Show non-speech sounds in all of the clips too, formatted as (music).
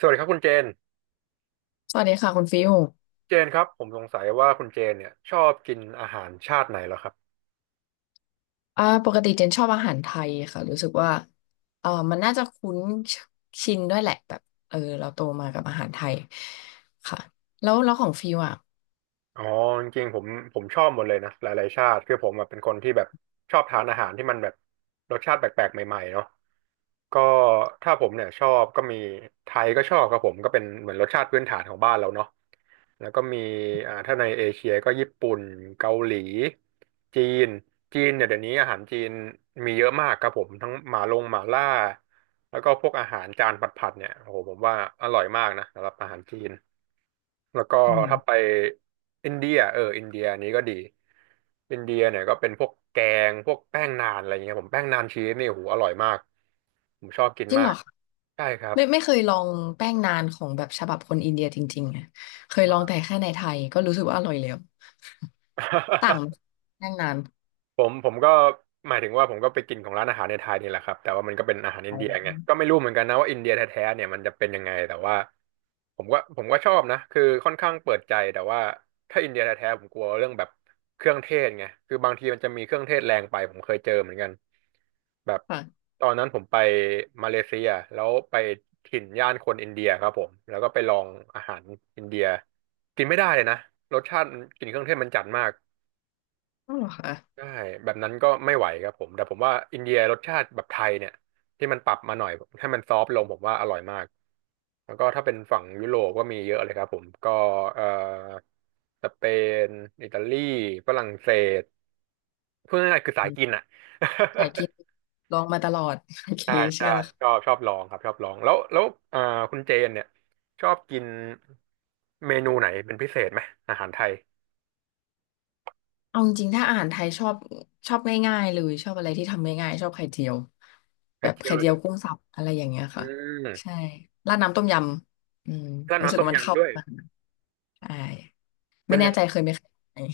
สวัสดีครับคุณเจน สวัสดีค่ะคุณฟิวเจนครับผมสงสัยว่าคุณเจนเนี่ยชอบกินอาหารชาติไหนเหรอครับ ปกติเจนชอบอาหารไทยค่ะรู้สึกว่ามันน่าจะคุ้นชินด้วยแหละแบบเราโตมากับอาหารไทยค่ะแล้วแล้วของฟิวอ่ะอ๋อจริงๆผมชอบหมดเลยนะหลายๆชาติคือผมแบบเป็นคนที่แบบชอบทานอาหารที่มันแบบรสชาติแปลกๆใหม่ๆเนาะก็ถ้าผมเนี่ยชอบก็มีไทยก็ชอบครับผมก็เป็นเหมือนรสชาติพื้นฐานของบ้านเราเนาะแล้วก็มีถ้าในเอเชียก็ญี่ปุ่นเกาหลีจีนจีนเนี่ยเดี๋ยวนี้อาหารจีนมีเยอะมากครับผมทั้งหมาลงหมาล่าแล้วก็พวกอาหารจานผัดๆเนี่ยโอ้โหผมว่าอร่อยมากนะสำหรับอาหารจีน แล้วก็อืถ้าไปมอินเดียเอออินเดียนี้ก็ดีอินเดียเนี่ยก็เป็นพวกแกงพวกแป้งนานอะไรเงี้ยผมแป้งนานชีสนี่โอ้โหอร่อยมากผมชอบกินจริงมาเหรกอคะใช่ครับไม่ไม่เคยลองแป้งนานของแบบฉบับคนอินเดียจริงๆอะเคยลองแต่แค่ในไทยก็รู้สึกว่าอร่อยแล้ว (laughs) ต่างแป้งนานผมก็หมายถึงว่าผมก็ไปกินของร้านอาหารในไทยนี่แหละครับแต่ว่ามันก็เป็นอาหารอินเดียไงก็ไม่รู้เหมือนกันนะว่าอินเดียแท้ๆเนี่ยมันจะเป็นยังไงแต่ว่า ผมก็ชอบนะคือค่อนข้างเปิดใจแต่ว่าถ้าอินเดียแท้ๆผมกลัวเรื่องแบบเครื่องเทศไงคือบางทีมันจะมีเครื่องเทศแรงไปผมเคยเจอเหมือนกันแบบค่ะตอนนั้นผมไปมาเลเซียแล้วไปถิ่นย่านคนอินเดียครับผมแล้วก็ไปลองอาหารอินเดียกินไม่ได้เลยนะรสชาติมันกลิ่นเครื่องเทศมันจัดมาก อ๋อเหรอคะใช่แบบนั้นก็ไม่ไหวครับผมแต่ผมว่าอินเดียรสชาติแบบไทยเนี่ยที่มันปรับมาหน่อยให้มันซอฟต์ลงผมว่าอร่อยมากแล้วก็ถ้าเป็นฝั่งยุโรปก็มีเยอะเลยครับผมก็เอ่อสเปนอิตาลีฝรั่งเศสพูดง่ายๆคือสาอืยกินมอ่ะ สายกินลองมาตลอด (laughs) โอ (laughs) เคใช่เชื่ใช่อแล้วชอค่ะ บชอบลองครับชอบลองแล้วเอ่อคุณเจนเนี่ยชอบกินเมนูไหนเป็นพิเศษไหมอาหารไทยเอาจริงๆถ้าอาหารไทยชอบชอบง่ายๆเลยชอบอะไรที่ทำง่ายๆชอบไข่เจียวแบไข่บเจียไข่วเลยเจีเหยรวอกุ้งสับอะไรอย่างเงี้ยอืค่ะใช่มราดน้ำต้มยำอืมก็รู้สึน้ำกต้มว่ามันเข้ายำด้วยกันใช่เป็ไม่นแน่ยังใจง เคยไหมเคย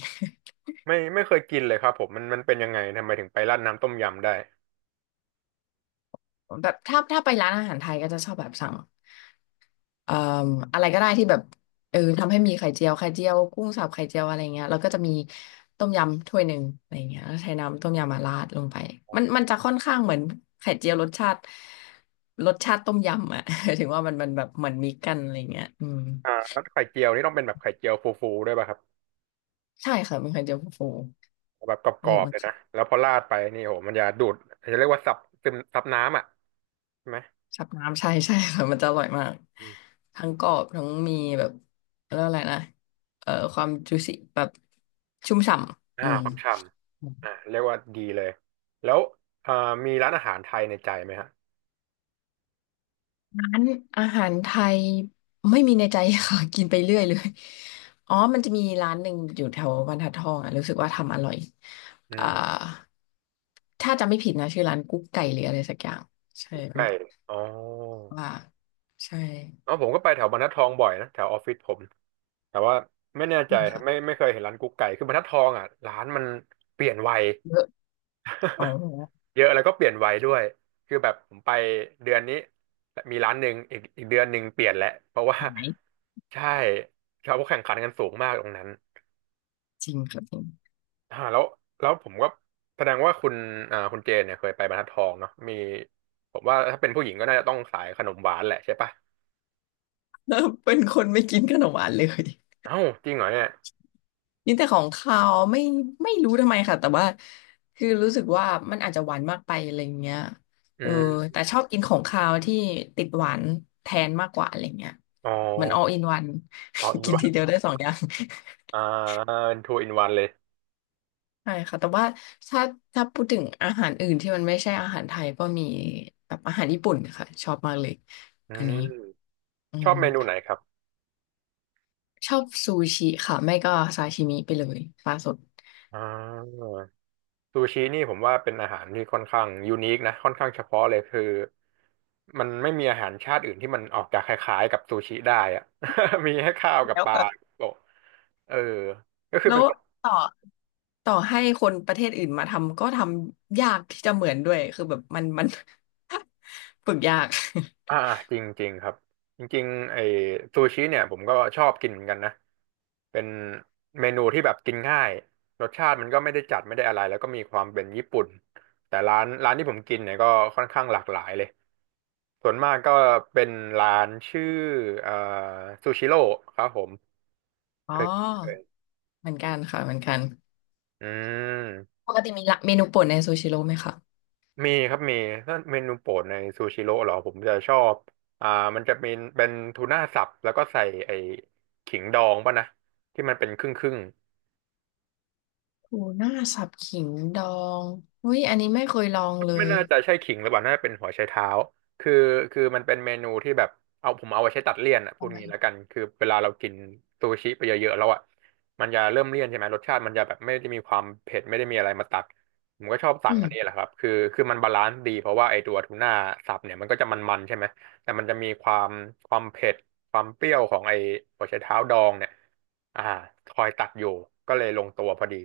ไม่เคยกินเลยครับผมมันเป็นยังไงทำไมถึงไปราดน้ำต้มยำได้ (laughs) แบบถ้าถ้าไปร้านอาหารไทยก็จะชอบแบบสั่ง เอ่ออะไรก็ได้ที่แบบทำให้มีไข่เจียวไข่เจียวกุ้งสับไข่เจียวอะไรเงี้ยแล้วก็จะมีต้มยำถ้วยหนึ่งอะไรเงี้ยแล้วใช้น้ำต้มยำมาราดลงไปมันมันจะค่อนข้างเหมือนไข่เจียวรสชาติรสชาติต้มยำอ่ะ (laughs) ถึงว่ามันมันแบบเหมือนมิกกันอะไรเงี้ยอืมอ่าแล้วไข่เจียวนี่ต้องเป็นแบบไข่เจียวฟูๆด้วยป่ะครับใช่ค่ะเป็นไข่เจียวฟูแบบกรู้รอสึกบๆว่าเลยนะแล้วพอราดไปนี่โหมันจะดูดจะเรียกว่าซับซึมซับน้ำอ่ะใช่ไหมชับน้ำใช่ใช่ค่ะมันจะอร่อยมากอมทั้งกรอบทั้งมีแบบเรียกว่าอะไรนะความจุสิแบบชุ่มฉ่ำอ่าอืม ความฉ่ำอ่าเรียกว่าดีเลยแล้วอ่ามีร้านอาหารไทยในใจไหมฮะร้านอาหารไทยไม่มีในใจค่ะ (laughs) กินไปเรื่อยเลยอ๋อมันจะมีร้านหนึ่งอยู่แถวบรรทัดทองอ่ะรู้สึกว่าทำอร่อยอือ่ามถ้าจำไม่ผิดนะชื่อร้านกุ๊กไก่หรืออะไรสักอย่างใช่มัใช่นบอกอ๋อว่าใช่อ๋อผมก็ไปแถวบรรทัดทองบ่อยนะแถวออฟฟิศผมแต่ว่าไม่แน่ใจไม่ค่ะไม่เคยเห็นร้านกุ๊กไก่คือบรรทัดทองอ่ะร้านมันเปลี่ยนไว เยอะอ๋อ (laughs) เยอะแล้วก็เปลี่ยนไวด้วยคือแบบผมไปเดือนนี้มีร้านหนึ่งอีกเดือนหนึ่งเปลี่ยนแหละเพราะว่า หาย (laughs) ใช่เขาแข่งขันกันสูงมากตรงนั้นจริงครับจริง อ่าแล้วแล้วผมก็แสดงว่าคุณอ่าคุณเจนเนี่ยเคยไปบรรทัดทองเนาะมีผมว่าถ้าเป็นผู้หญิงก็น่าจะต้องสายขนมหวานแหละใช่ปะ (laughs) เป็นคนไม่กินขนมหวานเลย เอ้าจริงเหรอเนี่ยยินแต่ของเขาวไม่ไม่รู้ทำไมค่ะแต่ว่าคือรู้สึกว่ามันอาจจะหวานมากไปอะไรเงี้ยอืเออมแต่ชอบกินของคาวที่ติดหวานแทนมากกว่าอะไรเงี้ยอ๋อเหมือน all in one อ๋ออิ (laughs) นกินวันทีเดียวได้สองอย่างอ่าทูอินวันเลยใช่ค่ะแต่ว่าถ้าถ้าพูดถึงอาหารอื่นที่มันไม่ใช่อาหารไทยก็มีแบบอาหารญี่ปุ่นค่ะชอบมากเลยอือันนี้มอืชอมบเมนูไหนครับชอบซูชิค่ะไม่ก็ซาชิมิไปเลยปลาสดอ่า ซูชินี่ผมว่าเป็นอาหารที่ค่อนข้างยูนิคนะค่อนข้างเฉพาะเลยคือมันไม่มีอาหารชาติอื่นที่มันออกจากคล้ายๆกับซูชิได้อะ (laughs) มีให้ข้าวกับแล้วปลาก็โปะเออก็คือแล้เป็วนคนต่อ ต่อให้คนประเทศอื่นมาทำก็ทำยากที่จะเหมือนด้วยคือแบบมันมัน (laughs) ฝึกยากอ่าจริงๆครับจริงๆไอ้ซูชิเนี่ยผมก็ชอบกินเหมือนกันนะเป็นเมนูที่แบบกินง่ายรสชาติมันก็ไม่ได้จัดไม่ได้อะไรแล้วก็มีความเป็นญี่ปุ่นแต่ร้านที่ผมกินเนี่ยก็ค่อนข้างหลากหลายเลย ส่วนมากก็เป็นร้านชื่อเอ่อซูชิโร่ครับผมอ๋เคยเคยอเหมือนกันค่ะเหมือนกันอืมปกติมีละเมนูโปรดในซูชิโร่ไหมคะมีครับมีถ้าเมนูโปรดในซูชิโร่เหรอผมจะชอบอ่ามันจะเป็นทูน่าสับแล้วก็ใส่ไอ้ขิงดองป่ะนะที่มันเป็นครึ่งครึ่ง ทูน่าสับขิงดองอุ้ยอันนี้ไม่เคยลองเลไม่ยน่าจะใช่ขิงหรือเปล่าน่าจะเป็นหัวไชเท้าคือคือมันเป็นเมนูที่แบบเอาผมเอาไว้ใช้ตัดเลี่ยนอ่ะพูดทำไมงี้แล้วกันคือเวลาเรากินซูชิไปเยอะๆแล้วอ่ะมันจะเริ่มเลี่ยนใช่ไหม รสชาติมันจะแบบไม่ได้มีความเผ็ดไม่ได้มีอะไรมาตัดผมก็ชอบสั่อืงอันนี้แหมละครับคือมันบาลานซ์ดีเพราะว่าไอตัวทูน่าสับเนี่ยมันก็จะมันๆใช่ไหมแต่มันจะมีความความเผ็ดความเปรี้ยวของไอหัวไชเท้าดองเนี่ยอ่าคอยตัดอยู่ก็เลยลงตัวพอดี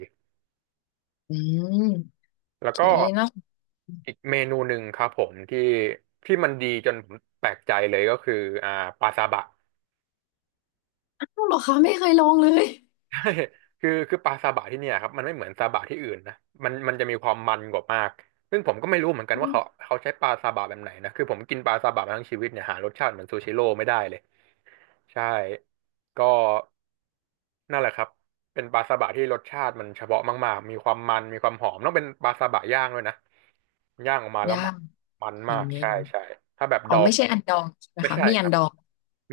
อืมโอแล้วเคก็ นะอีกเมนูหนึ่งครับผมที่มันดีจนผมแปลกใจเลยก็คืออ่าปลาซาบะ อ้าวเหรอคะไม่เคยลองเลย (laughs) ใช่คือปลาซาบะที่เนี่ยครับมันไม่เหมือนซาบะที่อื่นนะมันจะมีความมันกว่ามากซึ่งผมก็ไม่รู้เหมือนกัอืนว่าเขามเขาใช้ปลาซาบะแบบไหนนะคือผมกินปลาซาบะมาทั้งชีวิตเนี่ยหารสชาติเหมือนซูชิโร่ไม่ได้เลยใช่ก็นั่นแหละครับเป็นปลาซาบะที่รสชาติมันเฉพาะมากๆมีความมันมีความหอมต้องเป็นปลาซาบะย่างด้วยนะย่างออกมาแล้วยามันกมันโอเมากใช่คใช่ถ้าแบบดอ๋ออง ไม่ใช่อันดองใช่ไหมไม่คะใช่มีคอันรับดอง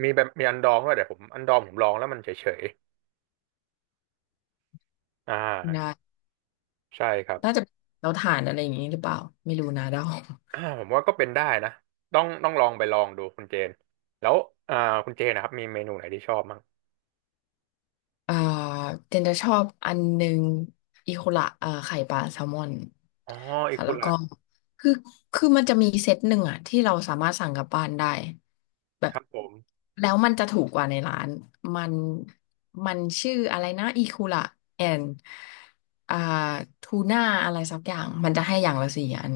มีแบบมีอันดองด้วยแต่ผมอันดองผมลองแล้วมันเฉยๆนะใช่ครับน่าจะเราถ่านอะไรอย่างนี้หรือเปล่าไม่รู้นะเดา ผมว่าก็เป็นได้นะต้องลองไปลองดูคุณเจนแล้วอ่าคุณเจนนะครับมีเมนูไหนที่ชอบมั้งเอ่อเจนจะชอบอันหนึ่งอีโคละไข่ปลาแซลมอนอ๋ออีค่ะคุแล้วระก็คือคือมันจะมีเซตหนึ่งอะที่เราสามารถสั่งกลับบ้านได้แบบครับผมแล้วมันจะถูกกว่าในร้านมันมันชื่ออะไรนะอีคูละแอนอ่าทูน่าอะไรสักอย่างมันจะให้อย่างละสี่อัน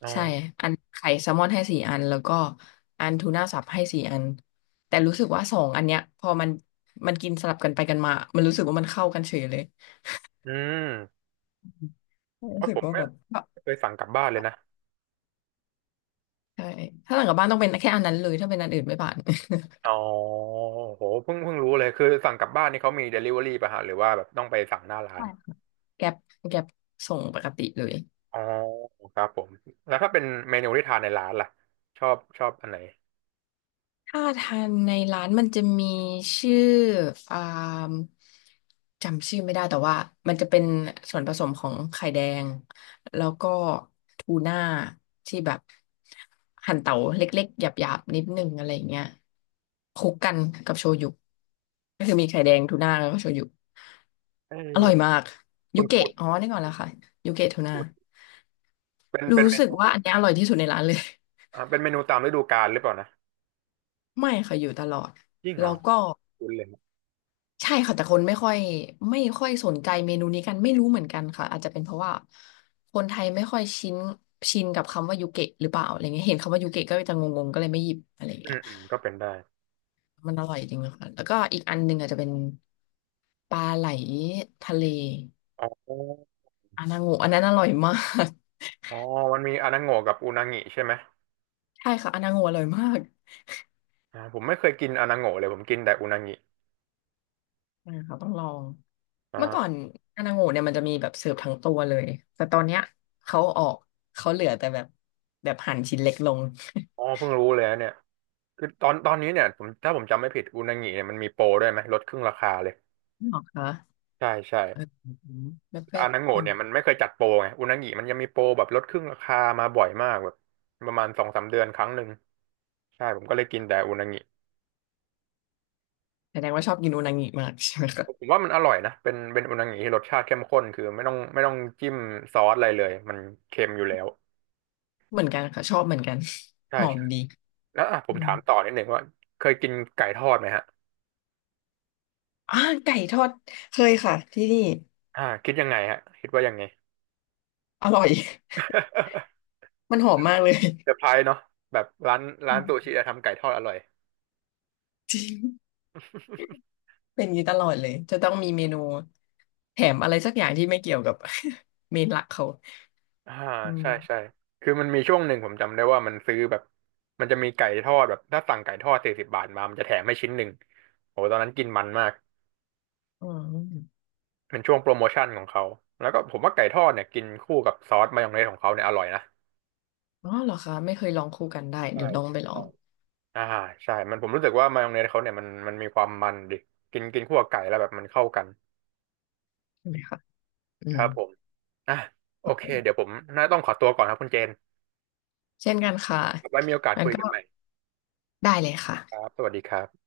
อ๋ใช่ออันไข่แซลมอนให้สี่อันแล้วก็อันทูน่าสับให้สี่อัน แต่รู้สึกว่าสองอันเนี้ยพอมันมันกินสลับกันไปกันมามันรู้สึกว่ามันเข้ากันเฉยเลยอืมรู้ว่าะสึผกมว่าไม่แบบไม่เคยสั่งกลับบ้านเลยนะใช่ถ้าหลังกลับบ้านต้องเป็นแค่อันนั้นเลยถ้าเป็นอันอื่นไม่ผ่าน อ๋อโหเพิ่งรู้เลยคือสั่งกลับบ้านนี่เขามีเดลิเวอรี่ป่ะฮะหรือว่าแบบต้องไปสั่งหน้า (laughs) ร้านใช่ค่ะ (laughs) แก๊ปแก๊ปส่งปกติเลย อ๋อครับผมแล้วถ้าเป็นเมนูที่ทานในร้านล่ะชอบอันไหนถ้าทานในร้านมันจะมีชื่ออ่าจำชื่อไม่ได้แต่ว่ามันจะเป็นส่วนผสมของไข่แดงแล้วก็ทูน่าที่แบบหั่นเต๋าเล็กๆหยาบๆนิดนึงอะไรอย่างเงี้ยคลุกกันกับโชยุก็คือมีไข่แดงทูน่าแล้วก็โชยุเอร่อยออมากคุยุณเกะคุ้น อ๋อนี่ก่อนแล้วค่ะยุเกะทูน่าเป็นเป็รู้นเมสึกนูว่าอันเนี้ยอร่อยที่สุดในร้านเลย เป็นเมนูตามฤดูกาลหรือเปล่านะ (laughs) ไม่ค่ะอยู่ตลอดยิ่งเหรแล้อวก็ คุ้นเลยนะใช่ค่ะแต่คนไม่ค่อยไม่ค่อยสนใจเมนูนี้กันไม่รู้เหมือนกันค่ะอาจจะเป็นเพราะว่าคนไทยไม่ค่อยชินชินกับคำว่ายูเกะหรือเปล่าอะไรเงี้ยเห็นคำว่ายูเกะก็จะงงๆก็เลยไม่หยิบอะไรอืเงี้ยมอืมก็เป็นได้มันอร่อยจริงนะคะแล้วก็อีกอันหนึ่งอาจจะเป็นปลาไหลทะเลอ๋ออานาโงะอันนั้นอร่อยมากอ๋อมันมีอานาโงะกับอุนางิใช่ไหมใช่ค่ะอานาโงะอร่อยมากผมไม่เคยกินอานาโงะเลยผมกินแต่อุนางินะคะต้องลองอ่เมื่อก่อนาอานาโงะเนี่ยมันจะมีแบบเสิร์ฟทั้งตัวเลยแต่ตอนเนี้ยเขาออกเขาเหลือแต่แบบแบบหั่นชิ้นเล็กลง อ๋อเพิ่งรู้เลยนะเนี่ยคือตอนนี้เนี่ยผมถ้าผมจำไม่ผิดอุนางิเนี่ยมันมีโปรด้วยไหมลดครึ่งราคาเลยหรอคะใช่ใช่เออแบบแบอาบนาคโงะนเนี่ยมันไม่เคยจัดโปรไงอุนางิมันยังมีโปรแบบลดครึ่งราคามาบ่อยมากแบบประมาณสองสามเดือนครั้งหนึ่งใช่ผมก็เลยกินแต่อุนางิ แสดงว่าชอบกินอุนางิมากใช่ไหมผคะมว่ามันอร่อยนะ เป็นอุนางิที่รสชาติเข้มข้นคือไม่ต้องจิ้มซอสอะไรเลยมันเค็มอยู่แล้วเหมือนกันค่ะชอบเหมือนกันใช่หอมใช่ดีแล้วอ่ะผอืมมถามต่อนิดหนึ่งว่าเคยกินไก่ทอดไหมฮะอ่าไก่ทอดเคยค่ะที่นี่คิดยังไงฮะคิดว่ายังไง อร่อย (laughs) (laughs) มันหอมมากเลยเซอร์ไพรส์ (laughs) เนาะแบบร้านค่ะซูชิอะทำไก่ทอดอร่อย จริงเป็นอย่างนี้ตลอดเลยจะต้องมีเมนูแถมอะไรสักอย่างที่ไม่เกี่ยวกับ (laughs) เมนหลักเขา (laughs) อ่าอืใช่มใช่คือมันมีช่วงหนึ่งผมจำได้ว่ามันซื้อแบบมันจะมีไก่ทอดแบบถ้าสั่งไก่ทอด40 บาทมามันจะแถมให้ชิ้นหนึ่งโอ้ตอนนั้นกินมันมาก อืมเป็นช่วงโปรโมชั่นของเขา แล้วก็ผมว่าไก่ทอดเนี่ยกินคู่กับซอสมายองเนสของเขาเนี่ยอร่อยนะอ๋อเหรอคะไม่เคยลองคู่กันได้ใช่เดี๋ยวลองครัไปบลอใช่งอ่าใช่มันผมรู้สึกว่ามายองเนสเขาเนี่ยมันมีความมันดิกินกินคู่กับไก่แล้วแบบมันเข้ากันใช่ไหมคะอืคมรับผมอ่ะโอเคเดี๋ยวผมน่าต้องขอตัวก่อนครับคุณเจนเช่นกันค่ะไว้มีโอกาสงั้นคุยก็กันใหม่ได้เลยครัค่ะบสวัสดีครับ